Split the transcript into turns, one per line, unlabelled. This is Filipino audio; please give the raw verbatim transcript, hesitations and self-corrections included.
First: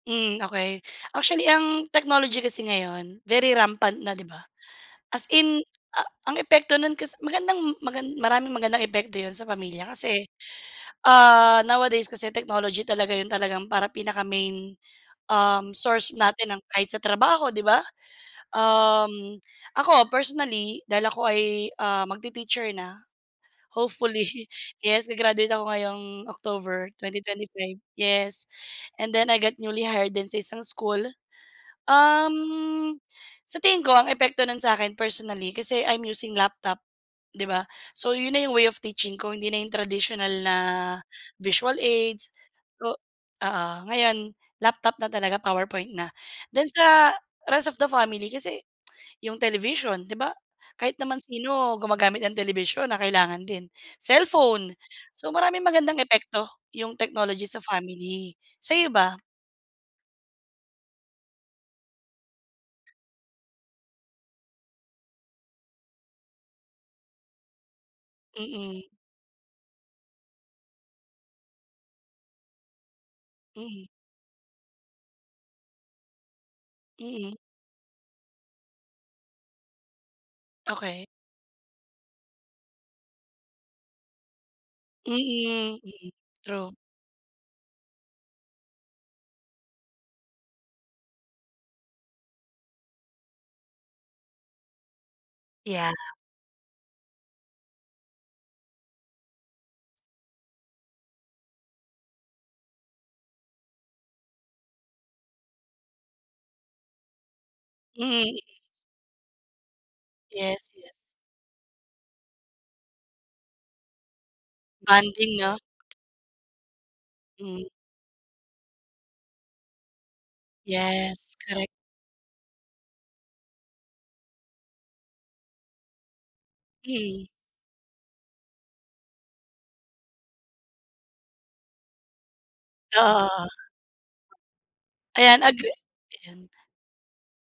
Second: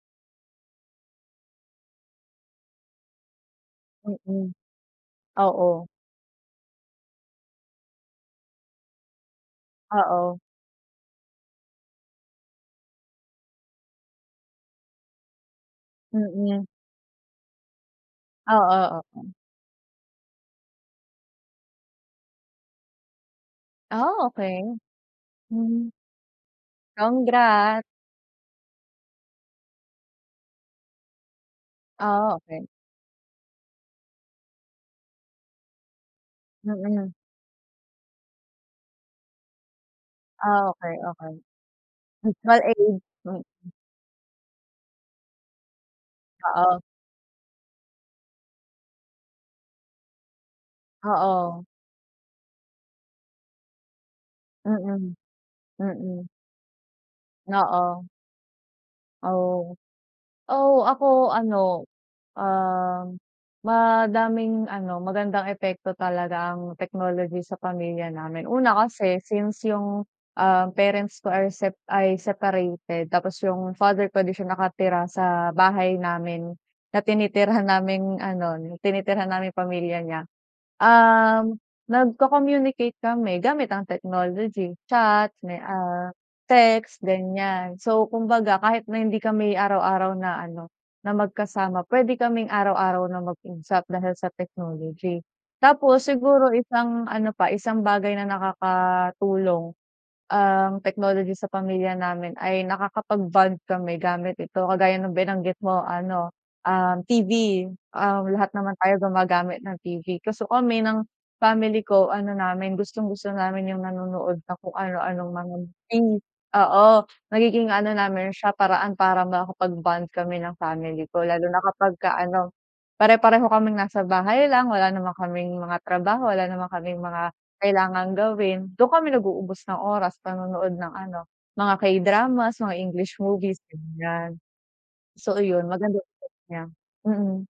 Mm, okey. Actually, ang technology kasi ngayon, very rampant na, 'di ba?
Mm,
As in,
oo.
a ang epekto nun kas magandang magan maraming magandang epekto 'yon sa pamilya kasi,
Oo.
ah, nowadays kasi technology talaga 'yon talagang parang pinaka main, um, source natin ng
Mm.
kahit sa trabaho, 'di ba?
Oo, okey.
Um, ako personally, dahil ako ay, ah, magti-teacher na,
Ah,
hopefully.
okey.
Yes, ga-graduate ako
Mhm.
ngayong October, twenty twenty-five.
Congrats.
Yes. And then I got newly hired din sa isang school,
Ah, okey.
um, sa tingin ko ang epekto nun sa'kin personally kasi, I'm using laptop,
Mm.
'di ba? So, yun na yung way of teaching ko hindi na yung traditional na
Ah, okey. Okey.
visual aids,
Visual
o
aid. Mm.
oo, ngayon laptop na talaga, powerpoint na. Then
Oo.
sa rest of the family, kasi yung television, di ba, kahit naman
Oo.
sino gumagamit ng television na kailangan din. Cellphone.
Mm.
So, maraming magandang
Mm.
epekto, yung technology sa
Oo.
family. Sa'yo, ba?
Oh. Oo, ako ano, um, madaming ano, magandang epekto talaga ang technology sa pamilya namin. Una,
Mm.
kasi since yung, ah, parents ko ay sep ay separated tapos yung
Mhm.
father ko 'di siya nakatira sa bahay namin na
Mm.
tinitirhan naming ano, tinitirhan naming pamilya niya.
Okey.
Um, nagko-communicate kami gamit ang technology. Chat, may
Mm,
ah,
mm, true.
text, ganyan. So, kumbaga kahit na hindi kami araw-araw na ano, na magkasama, pwede kaming araw-araw na mag-usap dahil sa technology.
Yeah.
Tapos siguro isang ano pa, isang bagay na nakakatulong ang technology sa pamilya namin ay nakakapag-bond kami gamit ito. Kagaya ng binanggit mo ano, um, TV. Um,
Mm. Mm.
lahat naman tayo gumagamit ng TV. Kaso
Yes,
kami
yes.
ng family ko ano namin, gustong-gusto namin yung nanonood ng kung ano-anong
Bonding,
mga
'no?
oo,
Hmm.
nagiging ano namin siya paraan para makapag-bond kami ng family ko
Yes,
lalo na
correct.
kapag ka ano, pare-pareho kaming nasa bahay lang, wala naman kaming mga trabaho, wala naman kaming
Mm.
mga kailangang gawin. 'Dun kami nag-uubos ng oras, panonood ng ano, mga K-dramas, mga English
Oo, oo.
movies, ganyan. So
Ayan,
ayun,
agree
maganda epekto
ayan.
niya. Mm.